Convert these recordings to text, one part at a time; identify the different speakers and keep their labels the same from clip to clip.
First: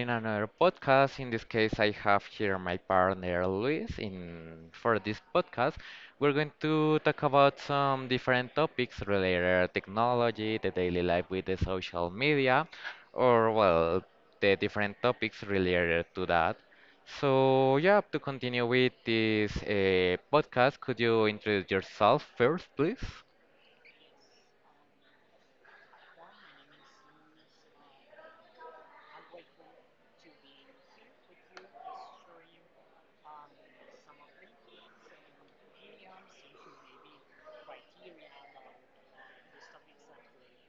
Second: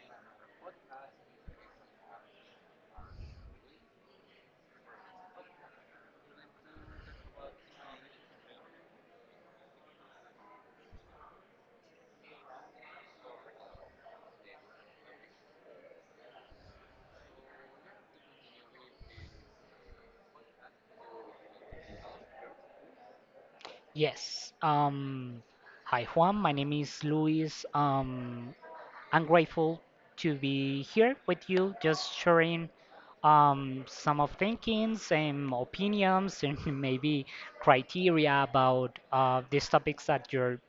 Speaker 1: in another podcast. In this case, I have here my partner Luis in for this podcast. We're going to talk about some different topics related to technology, the daily life with the social media, or well, the different topics related to that. So yeah, to continue with this podcast, could you introduce yourself first, please?
Speaker 2: Yes. Hi, Juan. My name is Luis. I'm grateful to be here with you, just sharing some of thinkings and opinions and maybe criteria about these topics that you're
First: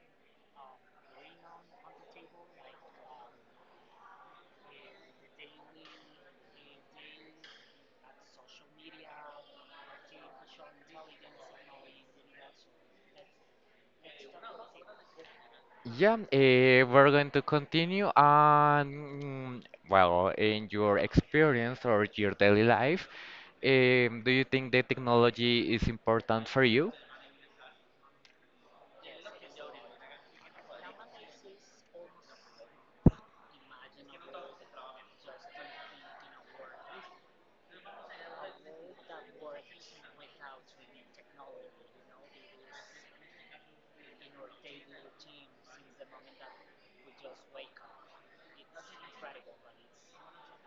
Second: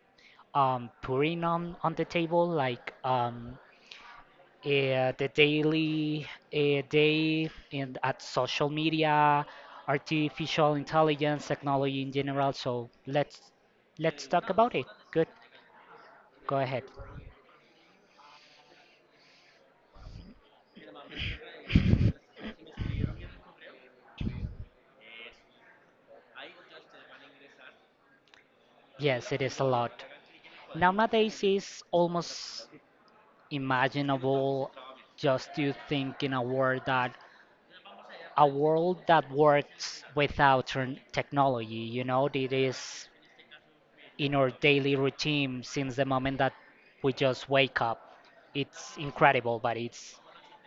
Speaker 2: putting on the table, like the daily day and at social media, artificial intelligence, technology in general. So let's talk about it. Good.
Speaker 1: Yeah,
Speaker 2: Go ahead.
Speaker 1: we're going to continue on, well, in your experience or your daily life, do you think the technology is important for you?
Speaker 2: Yes, it is a lot. Nowadays, it's almost imaginable just to think in a world that works without technology. You know, it is in our daily routine since the moment that we just wake up. It's incredible, but it's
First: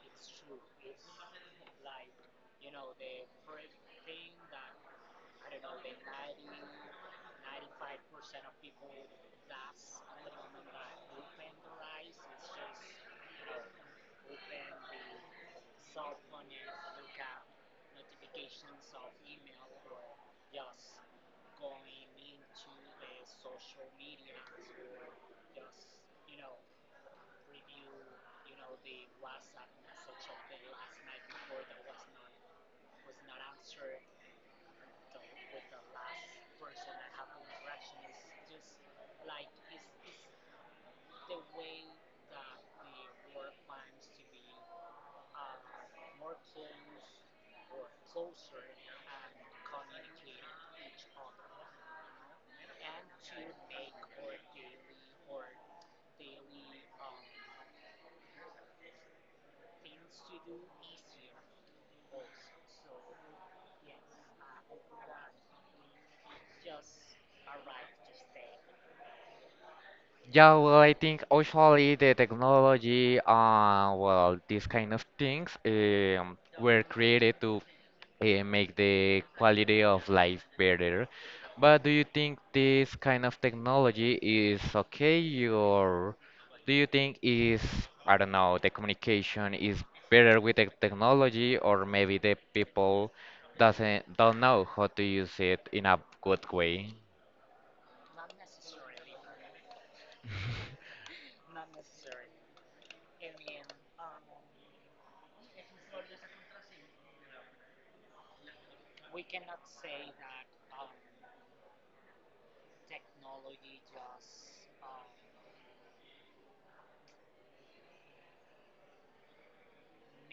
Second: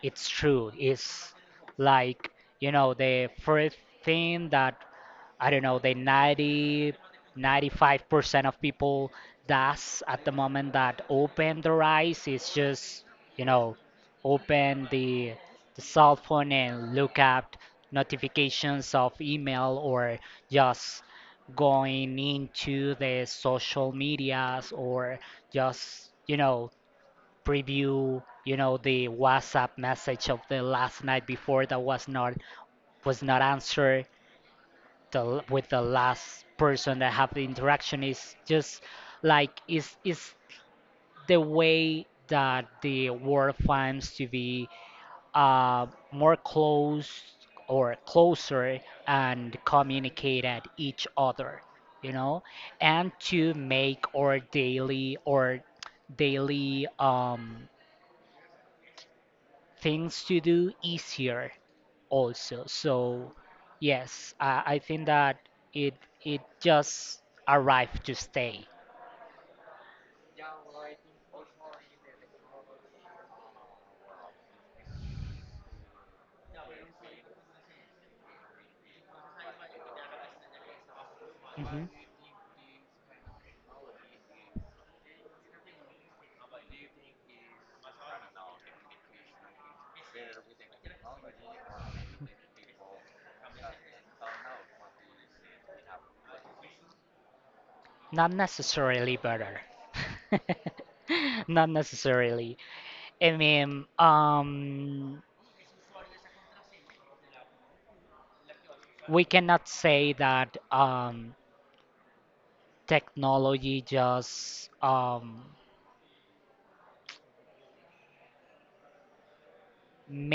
Speaker 2: it's true. It's like, you know, the first thing that I don't know, the ninety five percent of people does at the moment that open their eyes is just, you know, open the cell phone and look at notifications of email or just going into the social medias or just, you know, preview, you know, the WhatsApp message of the last night before that was not answered the, with the last person that have the interaction is just like is the way that the world finds to be more close or closer and communicate at each other, you know, and to make our daily or daily things to do easier also. So yes, I think that it it just arrived to stay.
Speaker 1: Yeah, well, I think usually the technology, well, these kind of things, were created to make the quality of life better. But
Speaker 2: Hmm.
Speaker 1: do you think this kind of technology is okay, or do you think is, I don't know, the communication is better with the technology, or maybe the people doesn't don't know how to use it in a good way?
Speaker 2: Not necessarily better. Not necessarily. I mean, we cannot say that technology just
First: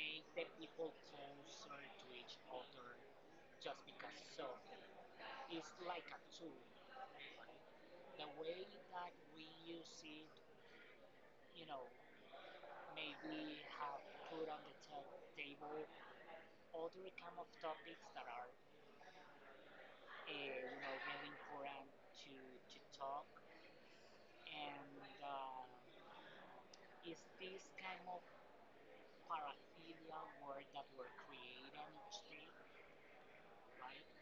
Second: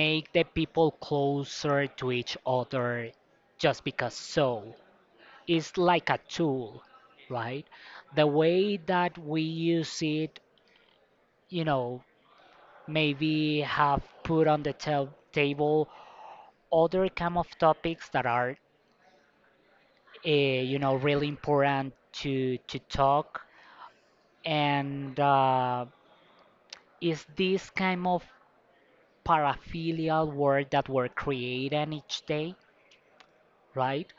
Speaker 2: make the people closer to each other just because so it's like a tool, right, the way that we use it, you know, maybe have put on the table other kind of topics that are you know really important to talk and is this kind of paraphilial work that were created each day, right?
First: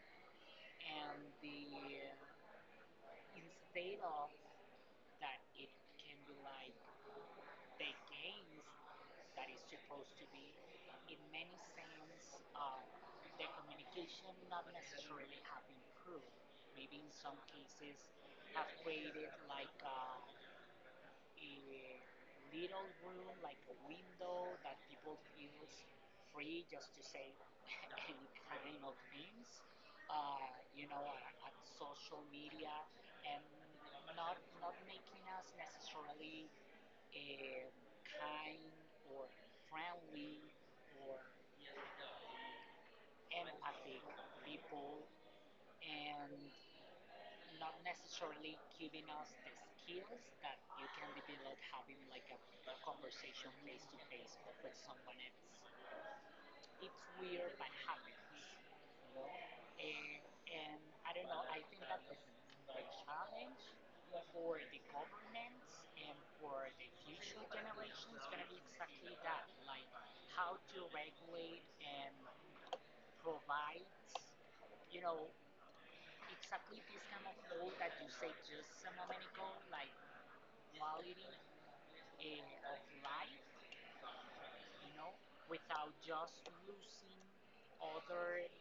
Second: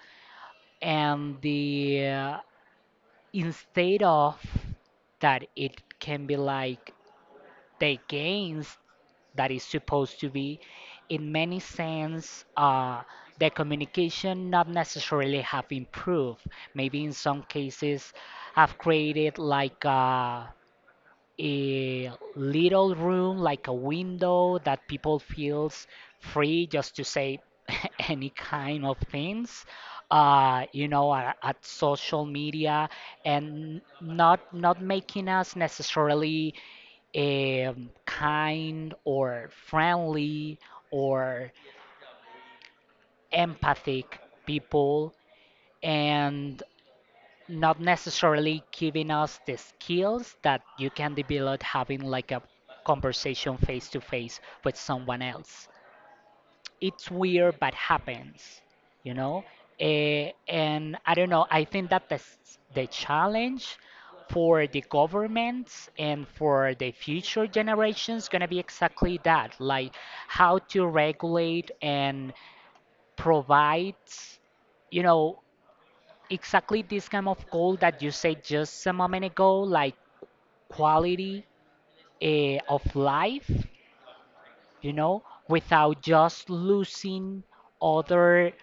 Speaker 2: And the instead of that, it can be like the gains that is supposed to be, in many sense, the communication not necessarily have improved. Maybe in some cases have created like a little room, like a window that people feels free just to say any kind of things you know at social media, and not making us necessarily kind or friendly or empathic people, and not necessarily giving us the skills that you can develop having like a conversation face to face with someone else. It's weird, but happens, you know? And I don't know, I think that the challenge for the governments and for the future generations going to be exactly that, like how to regulate and provide, you know, exactly this kind of goal that you said just a moment ago, like quality of life, you know, without just losing other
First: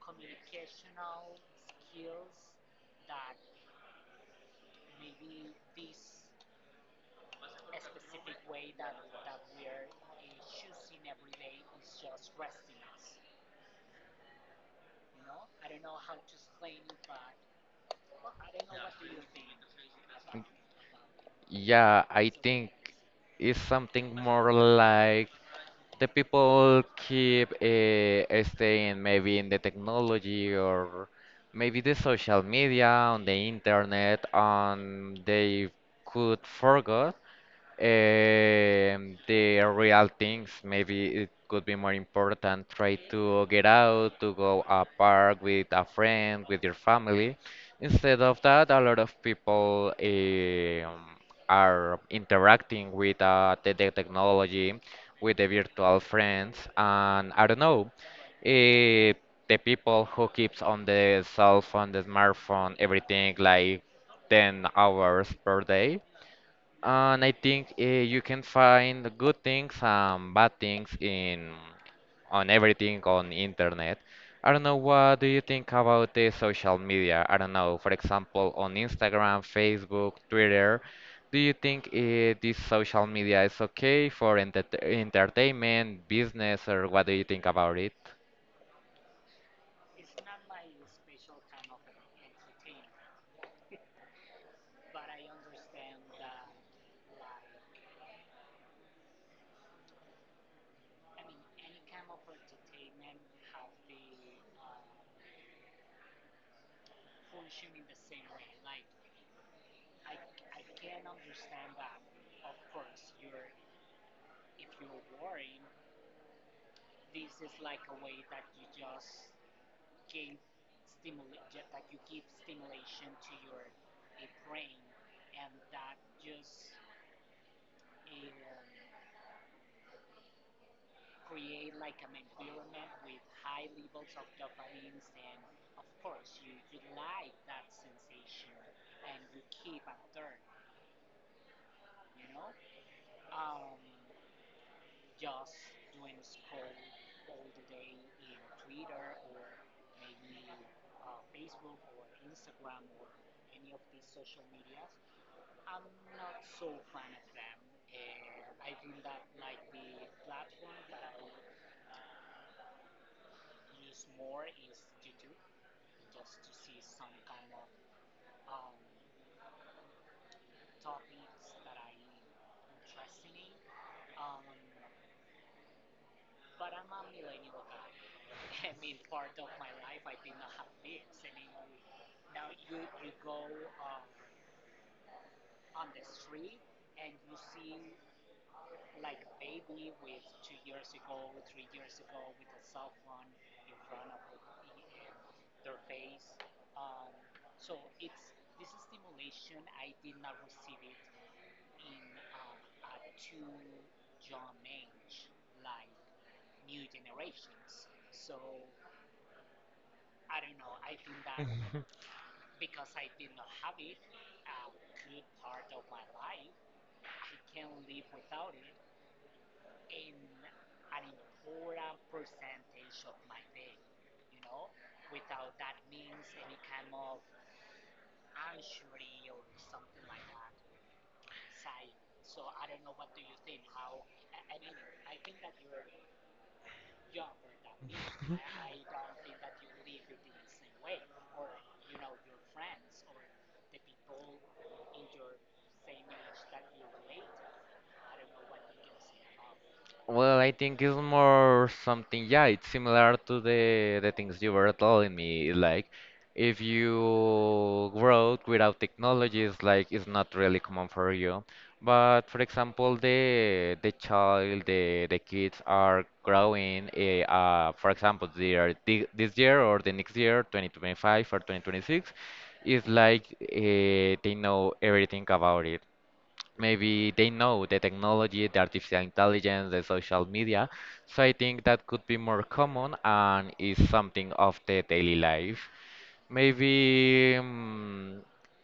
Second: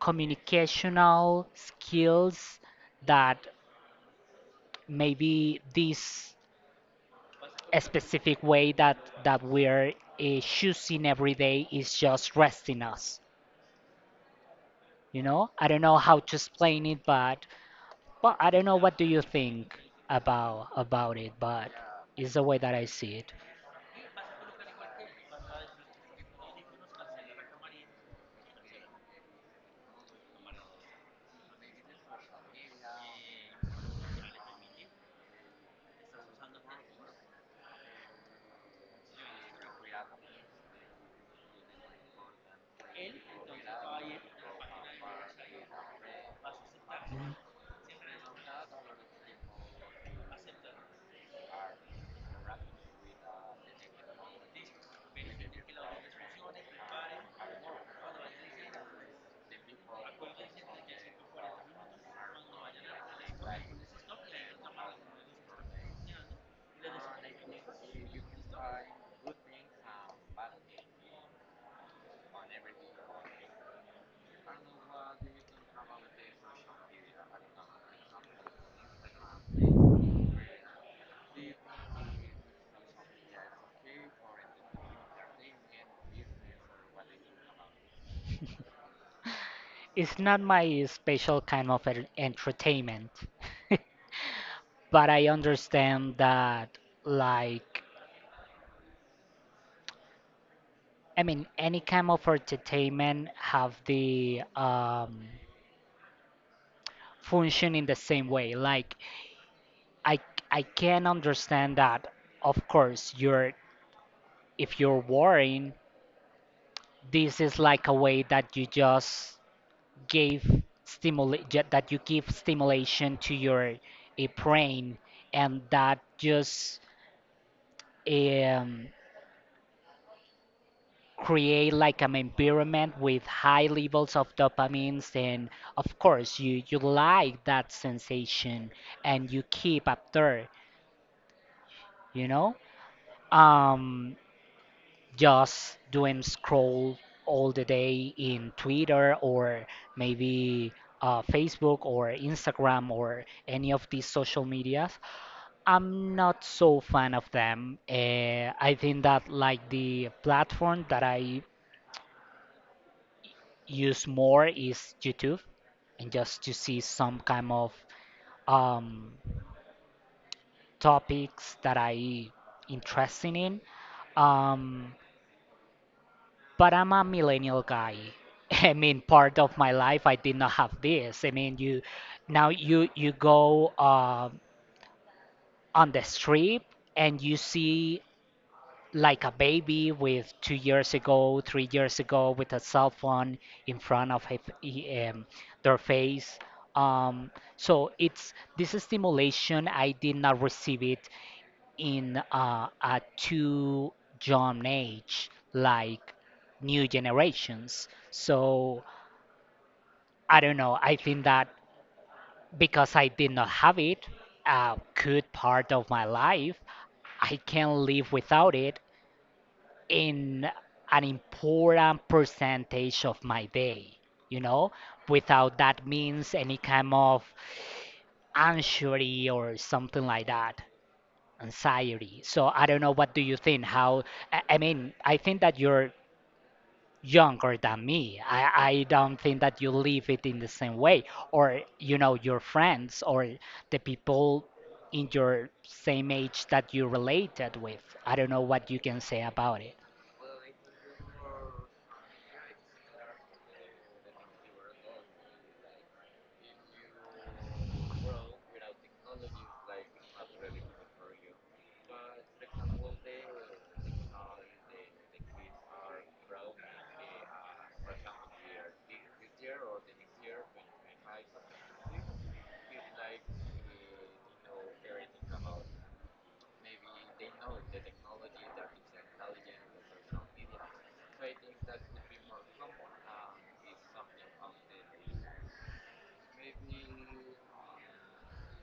Speaker 2: communicational skills that maybe this specific way that we're choosing every day is just resting us. You know, I don't know how to explain it, but well, I don't know what do you think about it, but
Speaker 1: Yeah, I
Speaker 2: it's the way
Speaker 1: think
Speaker 2: that I see it.
Speaker 1: it's something more like the people keep staying maybe in the technology or maybe the social media on the internet, and they could forget the real things, maybe it could be more important. Try to get out, to go a park with a friend, with your
Speaker 2: Mhm.
Speaker 1: family. Instead of that, a lot of people are interacting with the technology, with the virtual friends, and I don't know, eh, the people who keeps on the cell phone, the smartphone, everything like 10 hours per day. And I think you can find good things and bad things in on everything on internet. I don't know what do you think about the social media? I don't know, for example, on Instagram, Facebook, Twitter. Do you think this social media is okay for entertainment, business, or what do you think about it?
Speaker 2: It's not my special kind of entertainment, but I understand that, like, I mean, any kind of entertainment have the function in the same way. Like, I I can understand that, of course you're if you're worrying, this is like a way that you just give stimulation to your brain, and that just um, create like an environment with high levels of dopamines, and of course you like that sensation and you keep up there, you know, um just doing scroll all the day in Twitter, or maybe Facebook or Instagram or any of these social medias. I'm not so fan of them. I think that, like, the platform that I use more is YouTube, and just to see some kind of um, topics that I interested in. Um, but I'm a millennial guy. I mean, part of my life I did not have this. I mean, you now you go on the strip and you see like a baby with 2 years ago, 3 years ago, with a cell phone in front of their face. Um, so it's this stimulation. I did not receive it in a too young age, like new generations. So I don't know. I think that because I did not have it a good part of my life, I can live without it in an important percentage of my day, you know, without that means any kind of anxiety or something like that, anxiety. So I don't know, what do you think? How I mean, I think that you're younger than me. I don't think that you live it in the same way, or, you know, your friends or the people in your same age that you related with. I don't know what you can say about it.
Speaker 1: Well, I think it's more something, yeah, it's similar to the things you were telling me. Like, if you grow without technology, it's like it's not really common for you. But for example, the child, the kids are growing. For example, they are this year or the next year, 2025 or 2026, it's like they know everything about it, maybe they know the technology, the artificial intelligence, the social media. So I think that could be more common and is something of the daily life. Maybe,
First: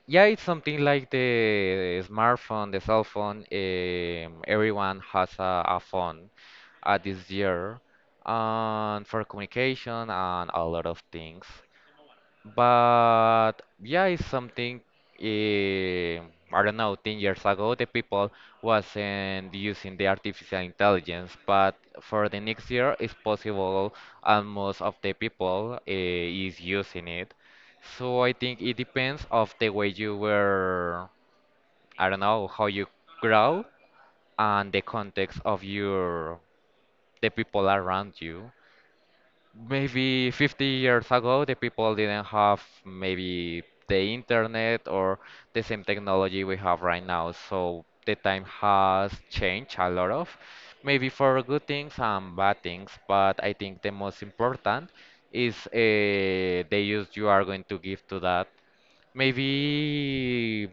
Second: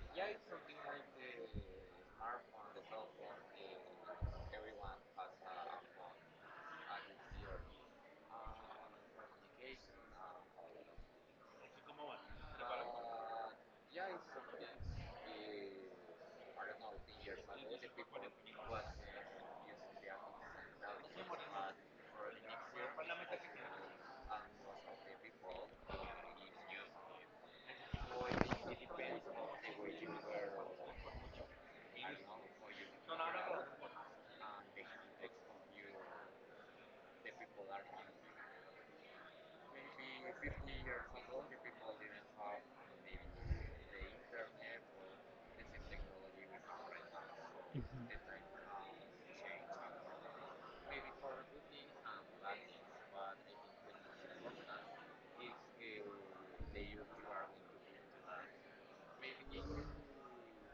Speaker 1: yeah, it's something like the smartphone, the cell phone. Everyone has a phone at this year, and for communication and a lot of things. But yeah, it's something eh, I don't know, 10 years ago the people wasn't using the artificial intelligence, but for the next year it's possible and most of the people is using it. So I think it depends of the way you were, I don't know, how you grow and the context of your the people around you, maybe 50 years ago. The people didn't have maybe the internet or the same technology we have right now. So
Speaker 2: Mhm.
Speaker 1: the time has changed a lot of, maybe for good things and bad things. But I think the most important is the use you are going to give to that. Maybe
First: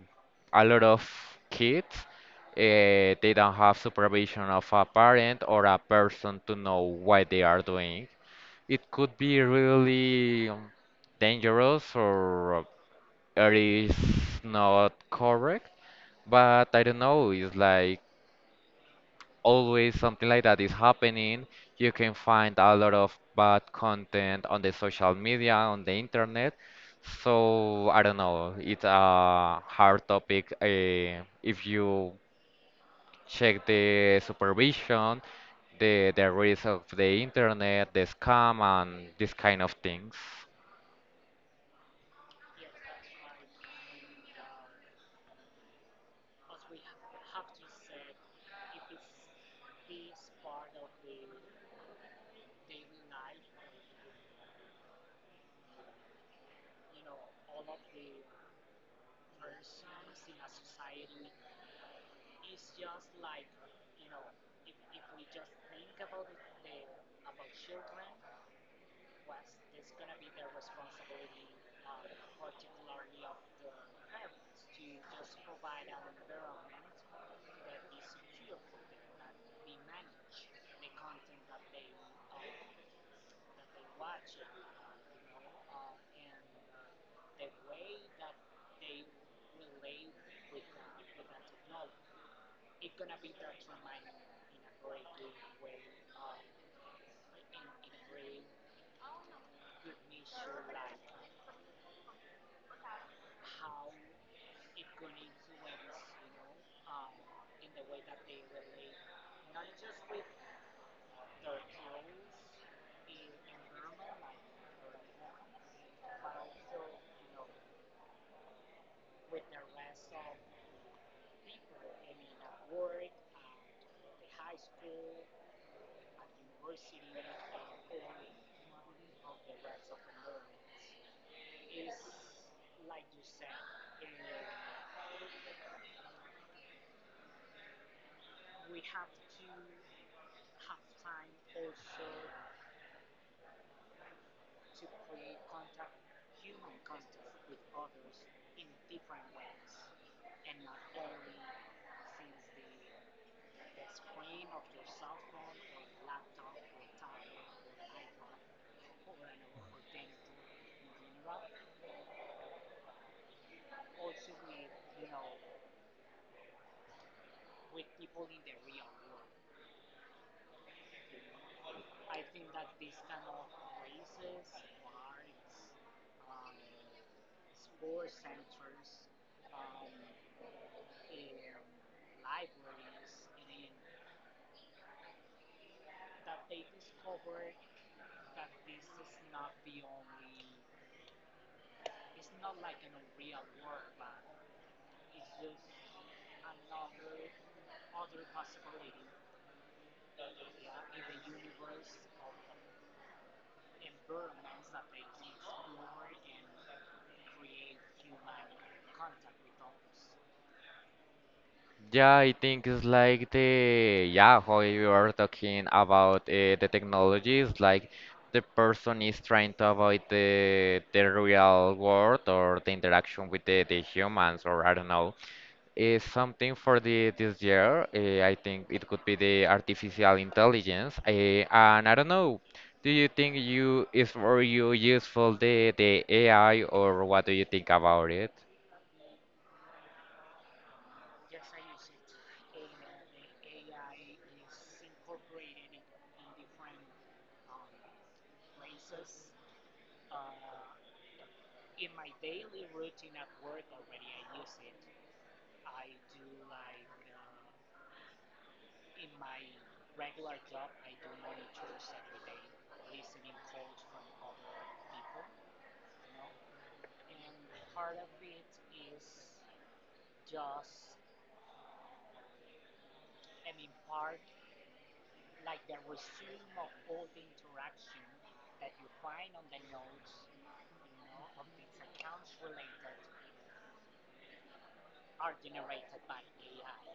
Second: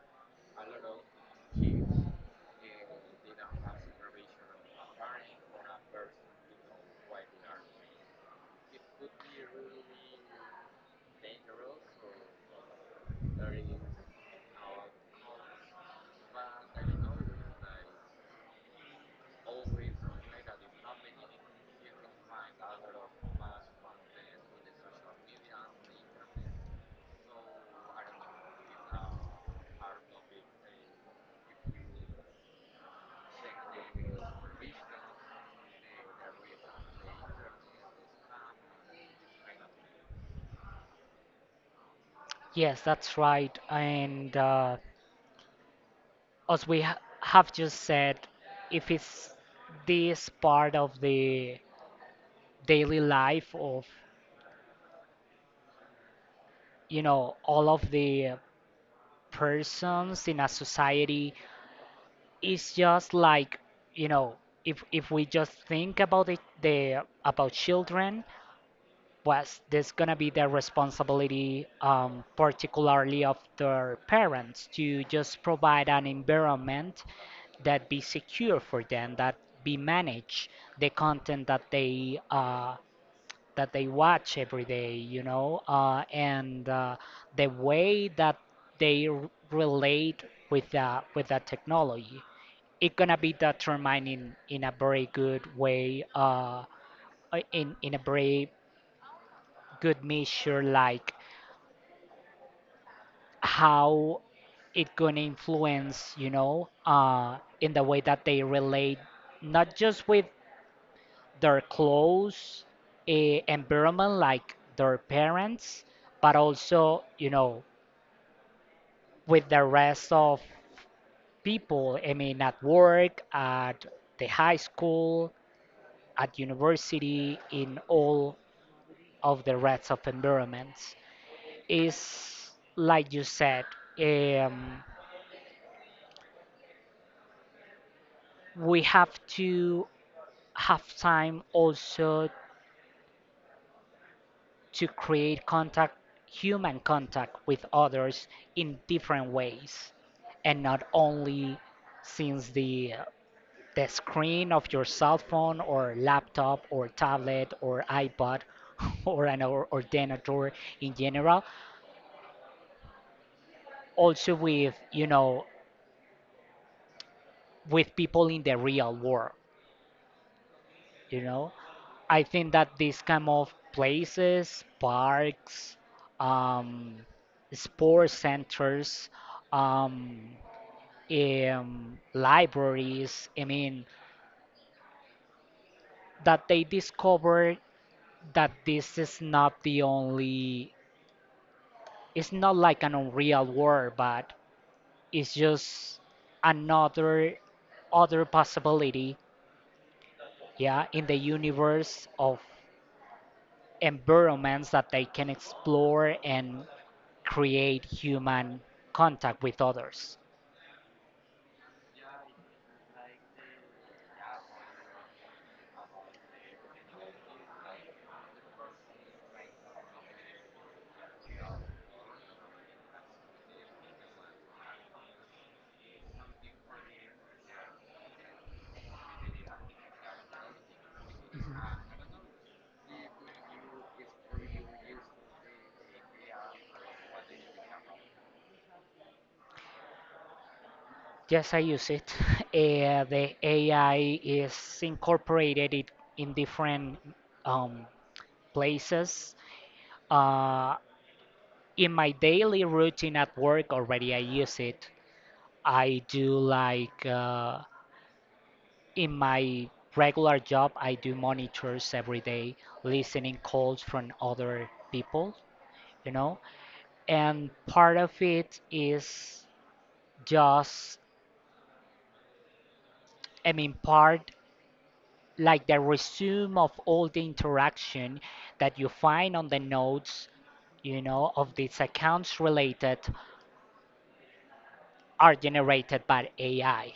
Speaker 1: a lot of kids they don't have supervision of a parent or a person to know what they are doing, it could be really dangerous or it is not correct. But I don't know, it's like always something like that is happening. You can find a lot of bad content on the social media, on the internet. So I don't know, it's a hard topic if you check the supervision, the risk of the internet, the scam, and this kind of things.
Speaker 2: Yes, that's right. And as we ha have just said, if it's this part of the daily life of, you know, all of the persons in a society, it's just like, you know, if we just think about it, the about children, was this going to be the responsibility, particularly of their parents, to just provide an environment that be secure for them, that be manage the content that they that they watch every day, you know, and the way that they relate with that technology, it's gonna be determined in a very good way, in a very good measure, like how it gonna influence, you know, in the way that they relate not just with their clothes, environment, like their parents, but also, you know, with the rest of people, I mean, at work, at the high school, at university, in all of the rest of environments. Is like you said, um, we have to have time also to create contact, human contact with others in different ways, and not only since the screen of your cell phone or laptop or tablet or iPod or an ordinator in general, also with, you know, with people in the real world, you know. I think that these kind of places, parks, um, sports centers, um, libraries, I mean, that they discover that this is not the only, it's not like an unreal world, but it's just another, other possibility, yeah, in the universe of environments that they can explore and create human contact with others.
Speaker 1: Yeah, I think it's like the yeah, how you are talking about the technologies, like the person is trying to avoid the real world or the interaction with the humans or I don't know. Is something for the this year. I think it could be the artificial intelligence. And I don't know. Do you think you is for you useful the AI or what do you think about it?
Speaker 2: Yes, I use it. The AI is incorporated it in different um, places. Uh, in my daily routine at work, already I use it. I do, like, in my regular job, I do monitors every day, listening calls from other people, you know. And part of it is just I mean, part like the resume of all the interaction that you find on the nodes, you know, of these accounts related, are generated by AI,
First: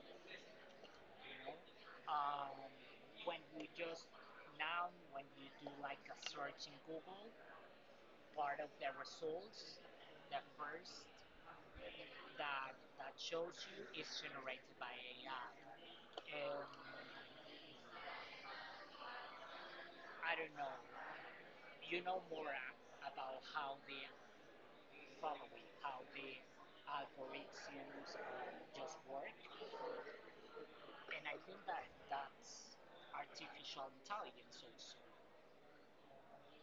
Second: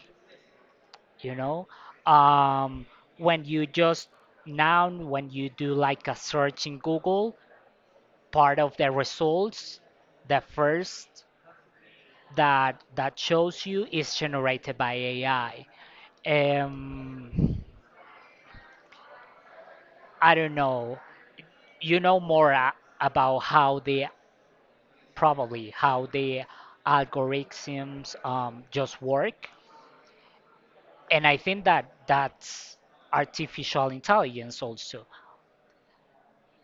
Speaker 2: you know. um, when you just now when you do like a search in Google, part of the results, the first that shows you is generated by AI. um, I don't know. You know more, about how the probably how the algorithms just work, and I think that that's artificial intelligence also.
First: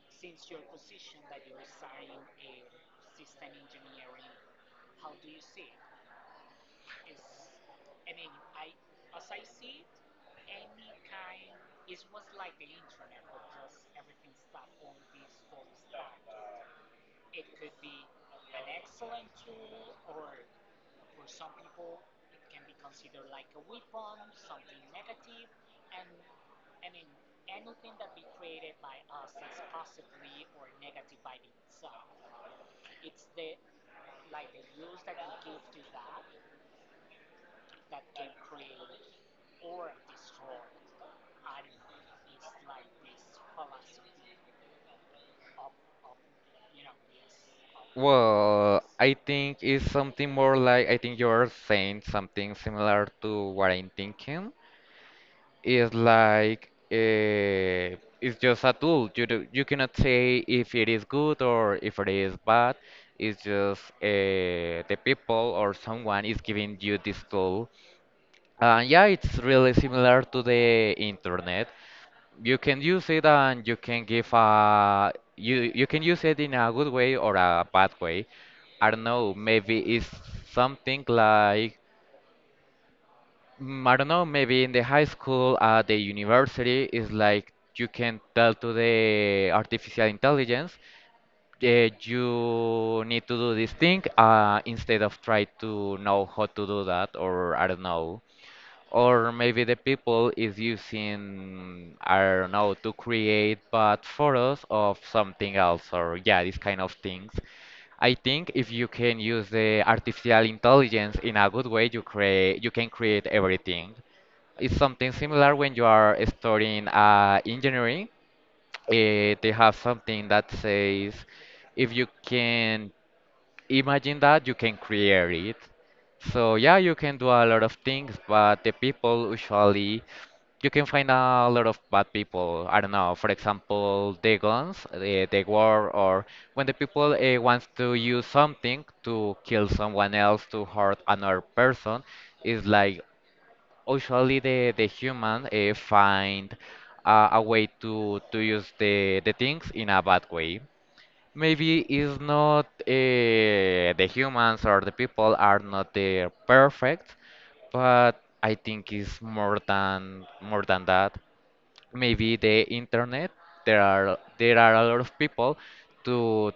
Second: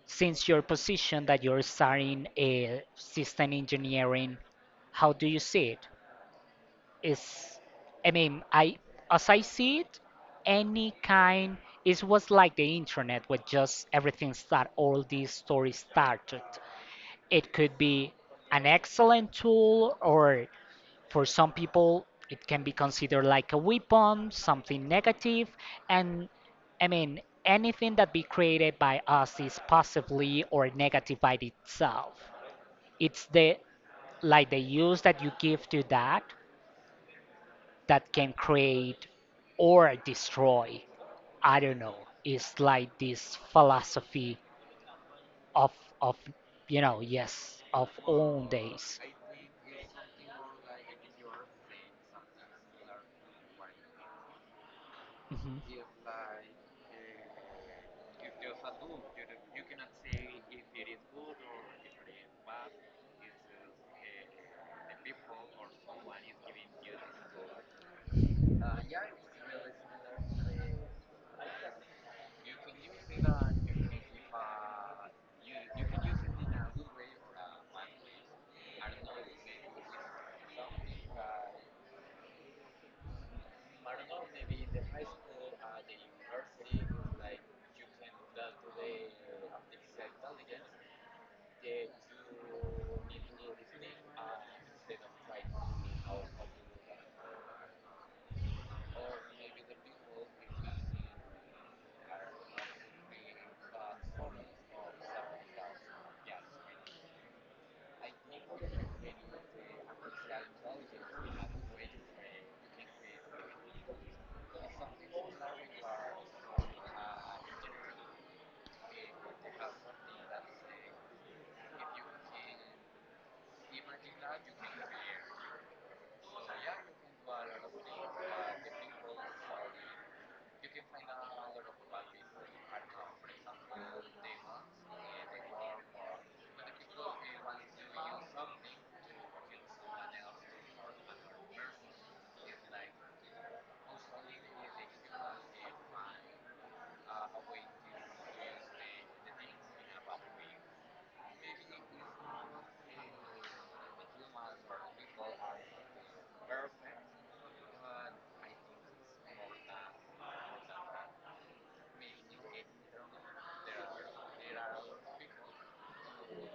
Speaker 2: Since your position that you're studying a system engineering, how do you see it? Is I mean, I as I see it, any kind it was like the internet, where just everything start all these stories started. It could be an excellent tool, or for some people, it can be considered like a weapon, something negative. And, I mean, anything that be created by us is positively or negative by itself. It's the, like the use that you give to that that can create or destroy. I don't know. It's like this philosophy of of you know, yes, of old
Speaker 1: Well,
Speaker 2: days.
Speaker 1: I think it's something more like I think you're saying something similar to what I'm thinking.
Speaker 2: Mhm.
Speaker 1: It's like it's just a tool. You do, you cannot say if it is good or if it is bad. It's just the people or someone is giving you this tool, yeah, it's really similar to the internet. You can use it, and you can give a you can use it in a good way or a bad way. I don't know, maybe it's something like I don't know, maybe in the high school, at the university, it's like you can tell to the artificial intelligence you need to do this thing instead of try to know how to do that or I don't know. Or maybe the people is using, I don't know, to create bad photos of something else, or yeah, these kind of things. I think if you can use the artificial intelligence in a good way, you create, you can create everything. It's something similar when you are studying engineering. They have something that says, if you can imagine that, you can create it. So yeah, you can do a lot of things, but the people usually you can find a lot of bad people. I don't know. For example, the guns, the war, or when the people wants to use something to kill someone else, to hurt another person, is like usually the human find a way to use the things in a bad way. Maybe it's not the humans or the people are not the perfect, but I think it's more than that, maybe the internet, there are a lot of people to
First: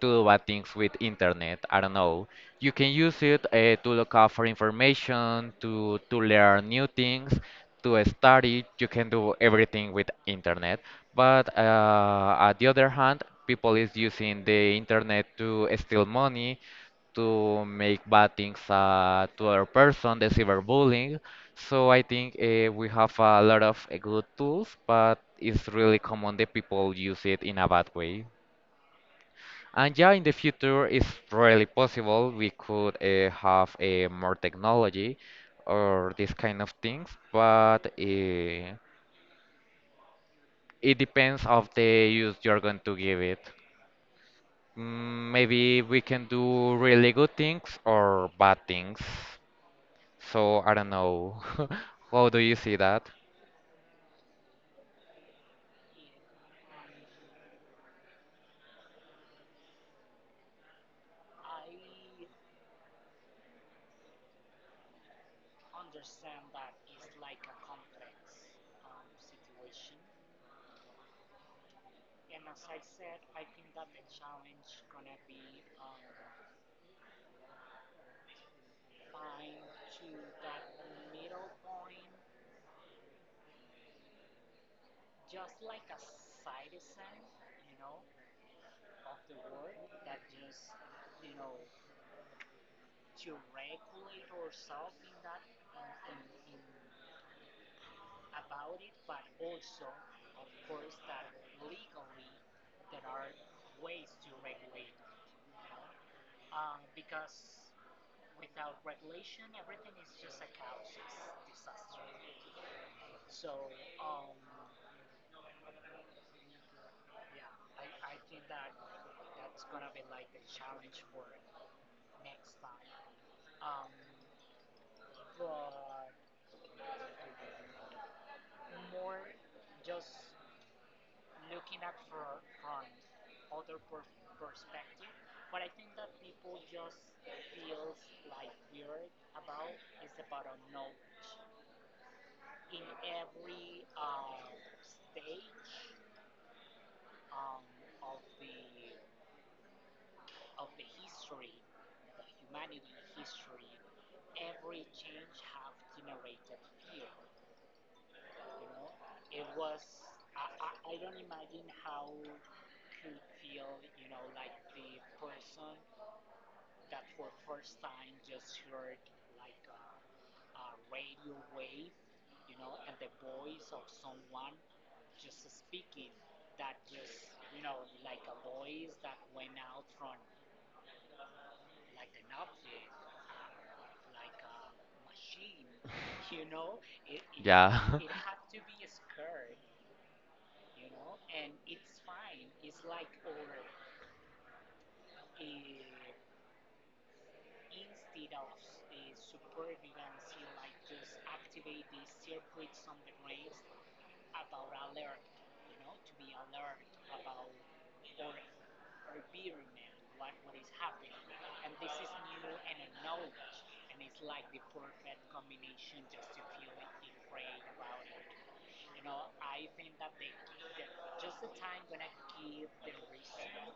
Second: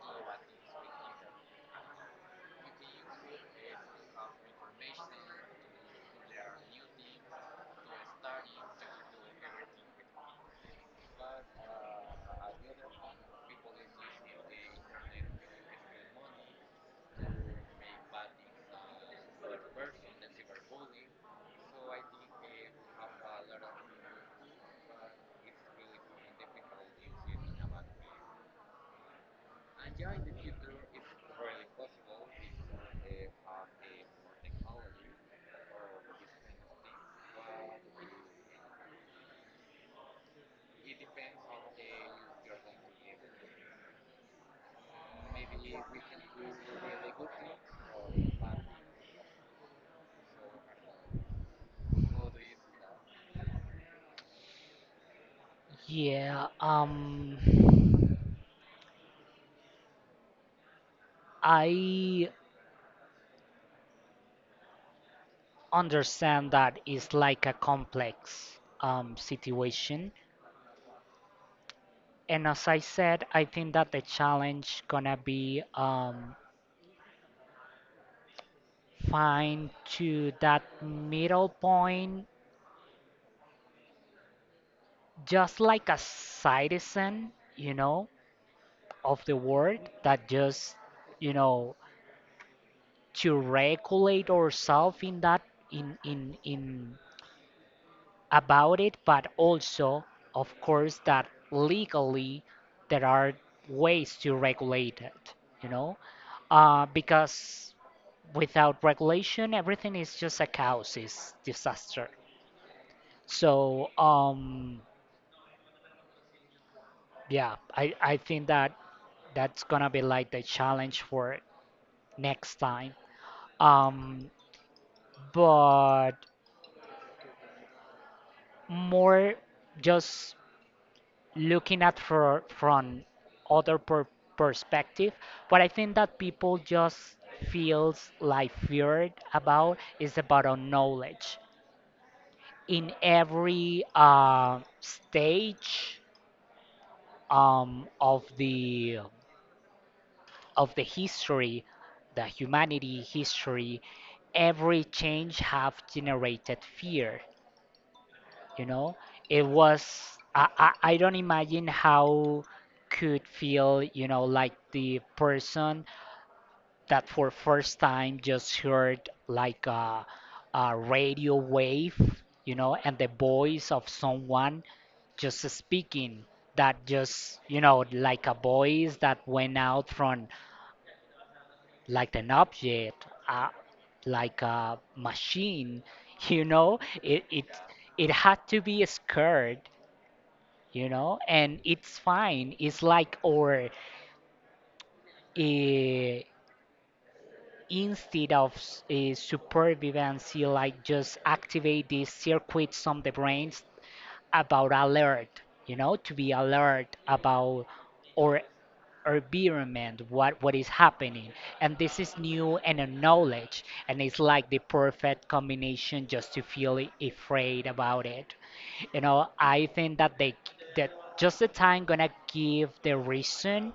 Speaker 1: do bad things with internet. I don't know, you can use it to look up for information, to learn new things, to study, you can do everything with internet. But on the other hand, people is using the internet to steal money, to make bad things to other person, the cyberbullying. So I think we have a lot of good tools, but it's really common that people use it in a bad way. And yeah, in the future, it's really possible we could have more technology or these kind of things, but it depends of the use you're going to give it. Maybe we can do really good things or bad things. So I don't know. How do you see that?
Speaker 2: Yeah, I understand that it's like a complex situation. And as I said, I think that the challenge gonna be, find to that middle point, just like a citizen, you know, of the world that just, you know, to regulate ourselves in that, in about it, but also, of course, that legally there are ways to regulate it, you know, because without regulation, everything is just a chaos, is disaster. So, yeah, I think that that's gonna be like the challenge for next time. Um, but more, just looking at for from other perspective, what I think that people just feels like feared about is about our knowledge in every stage, um, of the of the history, the humanity history. Every change have generated fear, you know. It was I don't imagine how could feel, you know, like the person that for first time just heard like a radio wave, you know, and the voice of someone just speaking, that just, you know, like a voice that went out from like an object, like a machine you know it it
Speaker 1: Yeah.
Speaker 2: it had to be scared, you know. And it's fine, it's like, or uh, instead of supervivancy, like just activate these circuits on the brains about alert, you know, to be alert about or environment, what is happening. And this is new and a knowledge, and it's like the perfect combination just to feel afraid about it. You know, I think that they, that just the time gonna give the reason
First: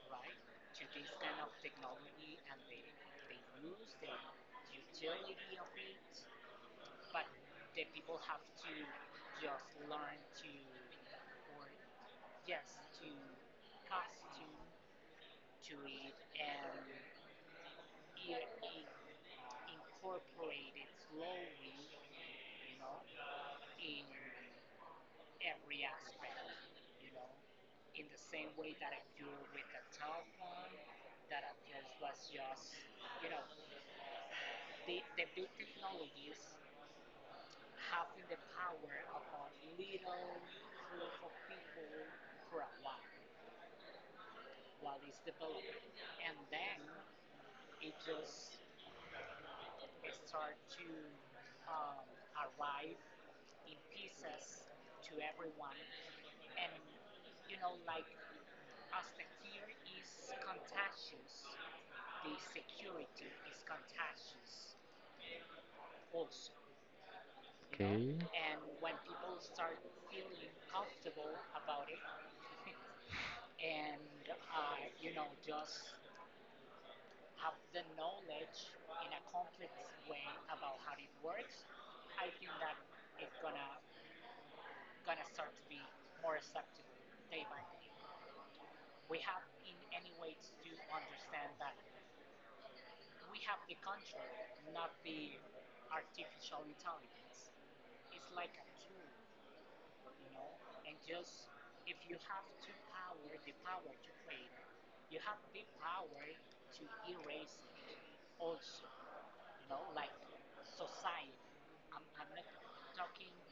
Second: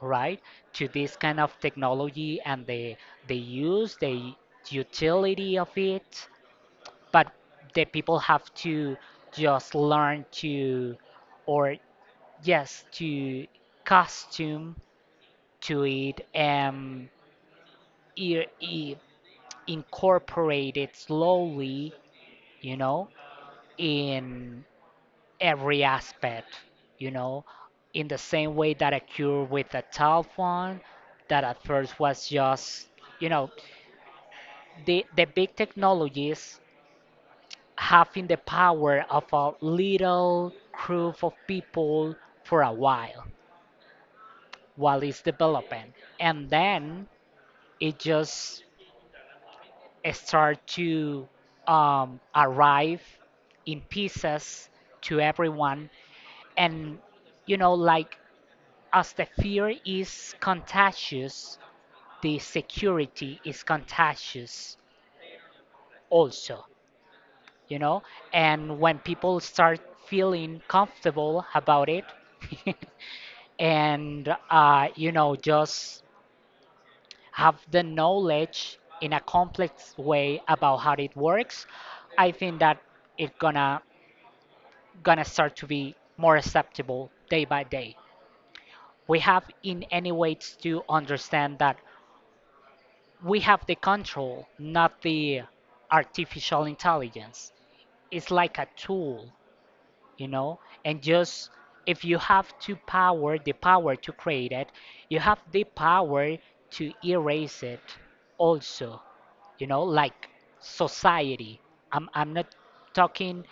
Speaker 2: right to this kind of technology, and the use, the utility of it. But the people have to just learn to, or yes, to costume to it, and i- i- incorporate it slowly, you know, in every aspect, you know, in the same way that occurred with the telephone. That at first was just, you know, the big technologies having the power of a little group of people for a while it's developing, and then it just start to arrive in pieces to everyone. And you know, like, as the fear is contagious, the security is contagious also, you know.
Speaker 1: Okay.
Speaker 2: And when people start feeling comfortable about it and you know, just have the knowledge in a complex way about how it works, I think that it gonna start to be more acceptable day by day. We have in any ways to understand that we have the control, not the artificial intelligence. It's like a tool, you know. And just if you have to power, the power to create it, you have the power to erase it also, you know, like society. I'm not talking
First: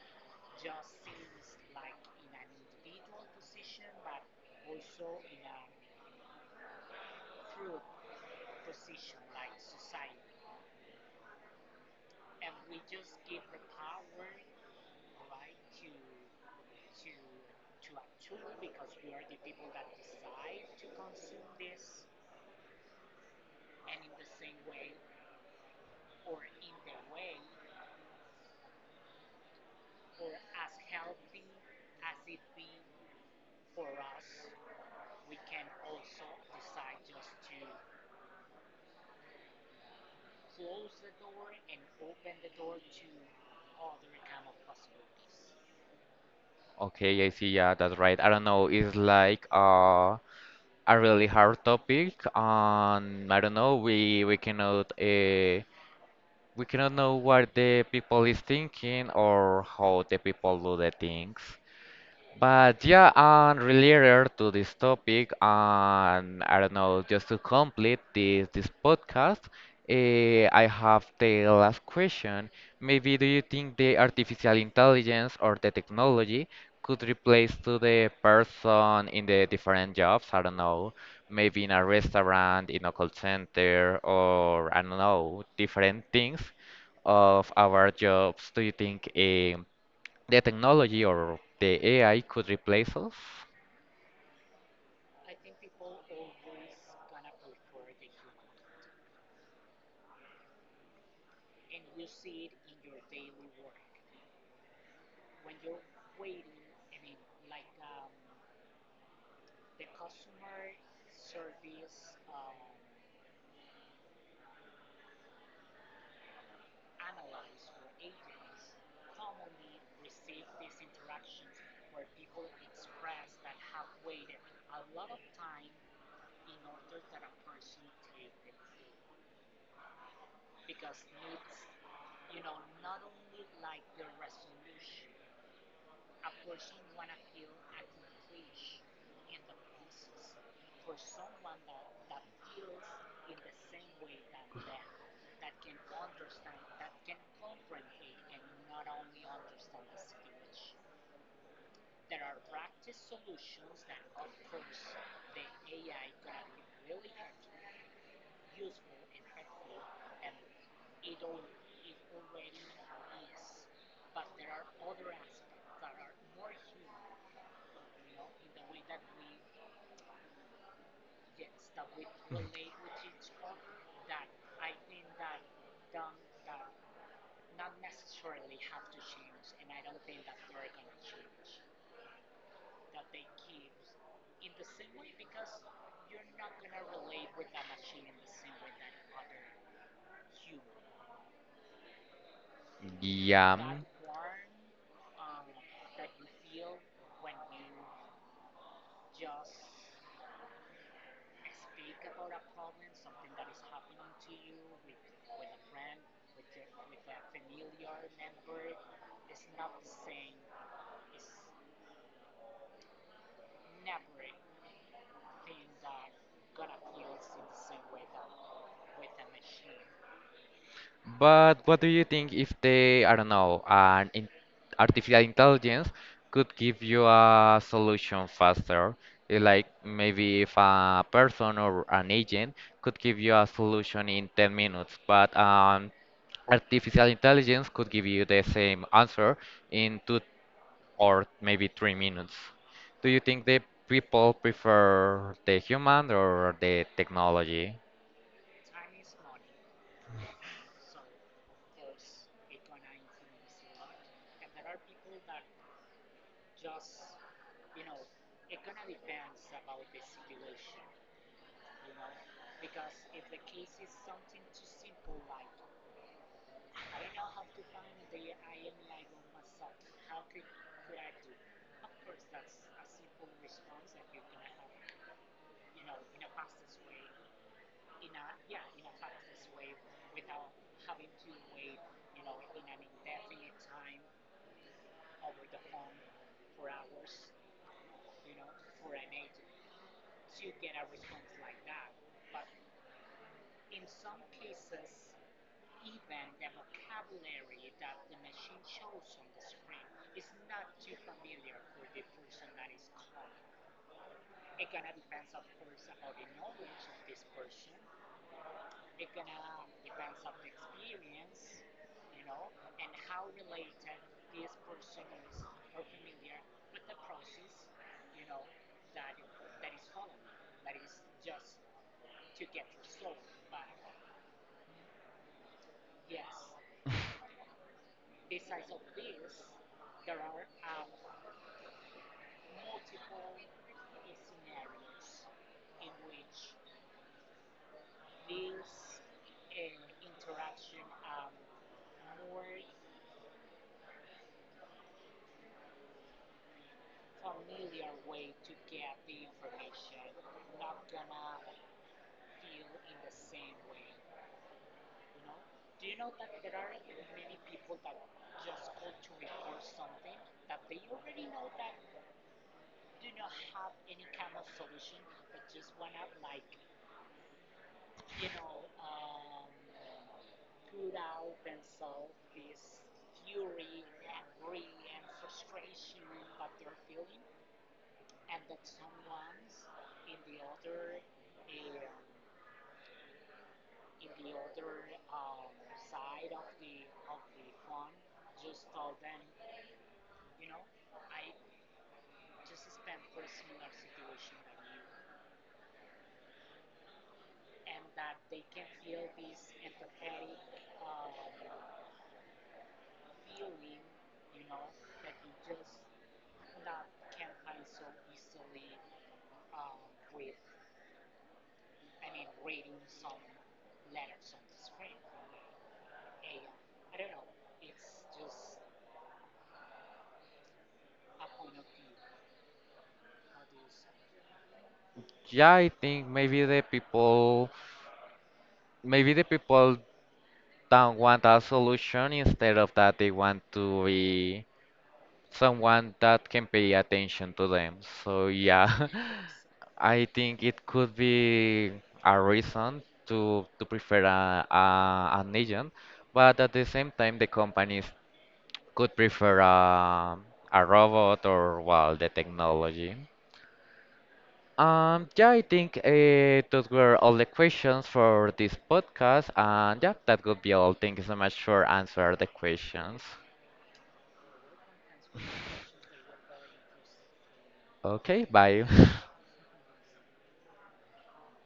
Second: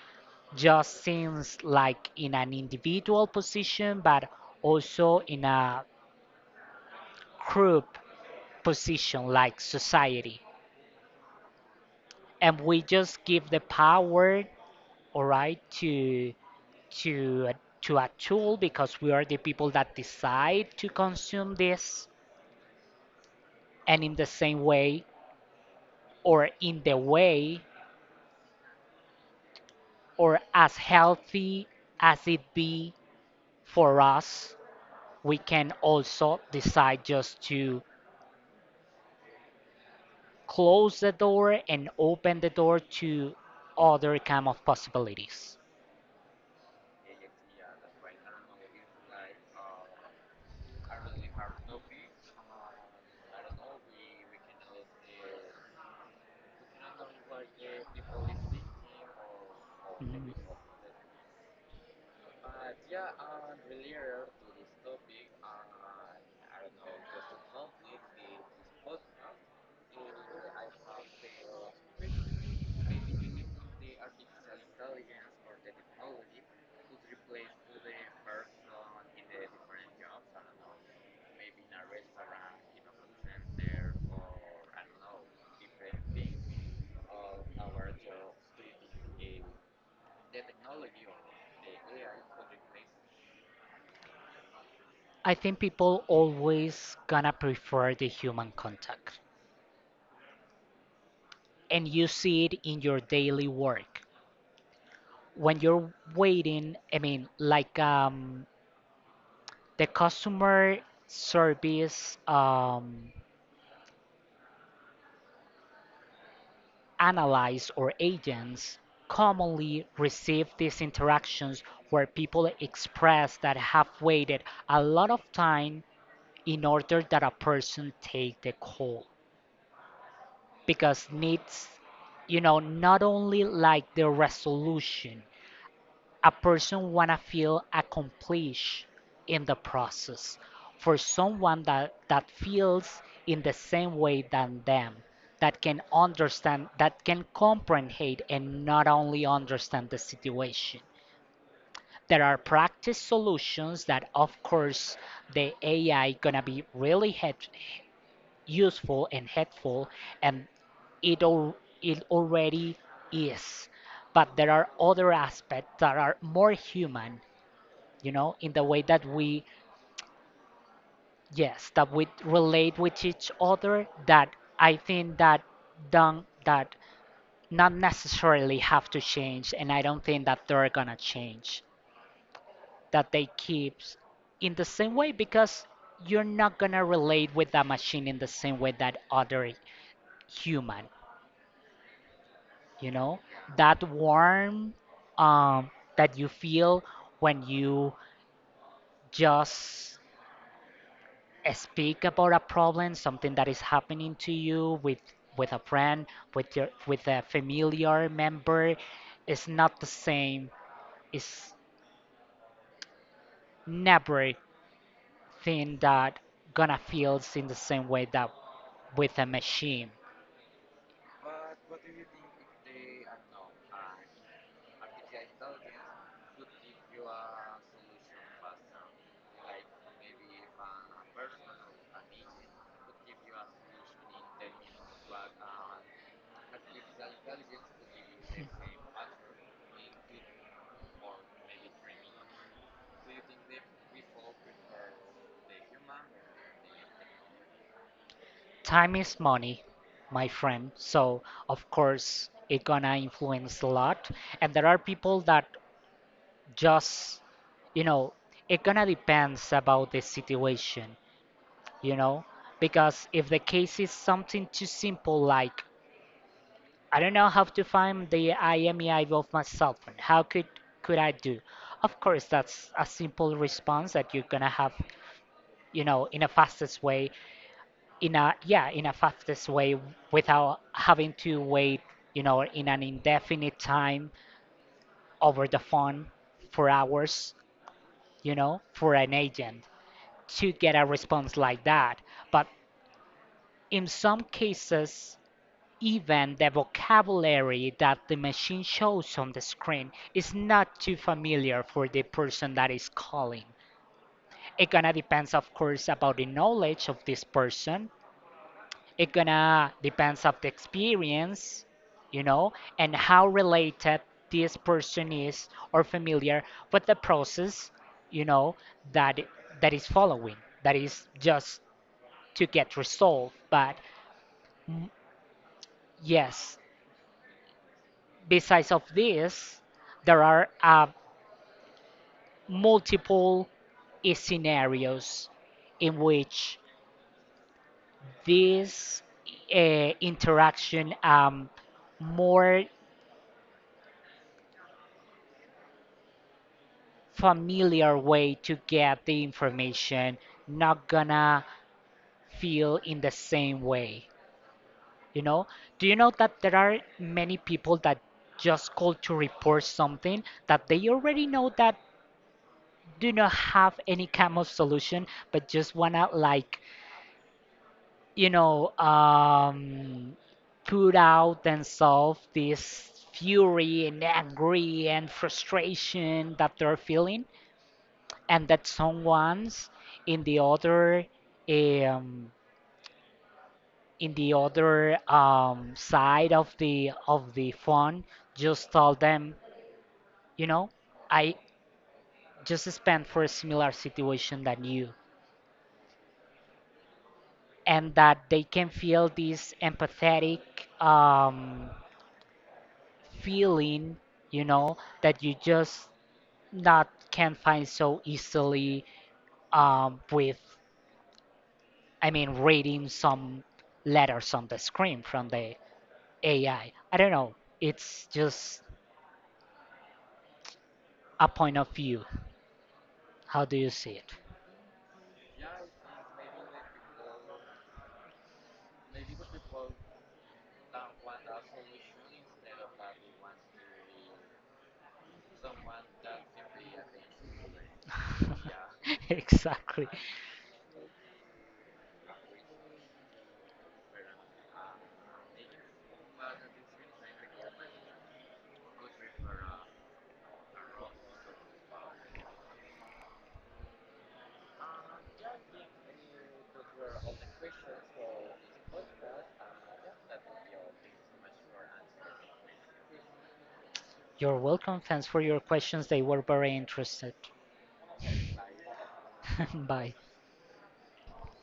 Speaker 2: just things like in an individual position, but also in a group position, like society. And we just give the power, all right, to to a- to a tool, because we are the people that decide to consume this. And in the same way, or in the way, or as healthy as it be for us, we can also decide just to close the door and open the door to other kind of possibilities.
Speaker 1: Okay, I see. Yeah, that's right. I don't know. It's like a really hard topic, and I don't know. We cannot we cannot know what the people is thinking or how the
Speaker 2: Mhm.
Speaker 1: people do the things. But yeah, and related to this topic, and I don't know, just to complete this podcast, I have the last question. Maybe do you think the artificial intelligence or the technology could replace to the person in the different jobs? I don't know, maybe in a restaurant, in a call center, or I don't know, different things of our jobs. Do you think the technology or the AI could replace us?
Speaker 2: I think people always gonna prefer the human contact. And you see it in your daily work. When you're waiting, I mean, like, the customer service analysts or agents commonly receive these interactions where people express that have waited a lot of time in order that a person take the call. Because needs, you know, not only like the resolution, a person wanna feel accomplished in the process, for someone that feels in the same way than them, that can understand, that can comprehend hate and not only understand the situation. There are practice solutions that of course the ai gonna be really help, useful and helpful, and it, al- it already is. But there are other aspects that are more human, you know, in the way that we, yes that we
Speaker 1: Mm.
Speaker 2: relate with each other, that I think that don't, that not necessarily have to change, and I don't think that they're gonna change, that they keep in the same way. Because you're not gonna relate with a machine in the same way that other human, you know.
Speaker 1: Yeah.
Speaker 2: That warm, um, that you feel when you just speak about a problem, something that is happening to you, with a friend, with your with a familiar member, is not the same. It's never thing that gonna feels in the same way that with a machine.
Speaker 1: But what do you think if they, I don't know, an in artificial intelligence could give you a solution faster? Like maybe if a person or an agent could give you a solution in 10 minutes, but artificial intelligence could give you the same answer in 2 or maybe 3 minutes. Do you think the people prefer the human or the technology?
Speaker 2: Time is money, my friend, so of course it gonna influence a lot. And there are people that just, you know, it gonna depends about the situation, you know. Because if the case is something too simple, like, I don't know how to find the imei of my cell phone, how could I do? Of course, that's a simple response that you're gonna have, you know, in a fastest way, in a, yeah, in a fastest way, without having to wait, you know, in an indefinite time over the phone for hours, you know, for an agent to get a response like that. But in some cases, even the vocabulary that the machine shows on the screen is not too familiar for the person that is calling. It gonna depends, of course, about the knowledge of this person. It gonna depends of the experience, you know, and how related this person is, or familiar with the process, you know, that is following, that is just to get resolved. But mm, yes, besides of this, there are multiple scenarios in which this interaction, more familiar way to get the information, not gonna feel in the same way, you know. Do you know that there are many people that just call to report something that they already know that do not have any kind of solution, but just wanna like, you know, put out and solve this fury and angry and frustration that they're feeling, and that someone's in the other, um, in the other, side of the phone just told them, you know, I just spent for a similar situation than you, and that they can feel this empathetic, um, feeling, you know, that you just not can find so easily, with, I mean, reading some letters on the screen from the AI. I don't know. It's just a point of view. How do you see it?
Speaker 1: Yeah, I think maybe the people don't want a solution, instead of that they want to be someone that can pay attention to them. So yeah,
Speaker 2: Exactly.
Speaker 1: I think it could be a reason to prefer a an agent, but at the same time the companies could prefer a robot or well the technology. Yeah, I think those were all the questions for this podcast, and yeah, that would be all. Thank you so much for answering the questions.
Speaker 2: You're welcome. Thanks for your questions. They were very interested.
Speaker 1: Okay, bye.
Speaker 2: Bye.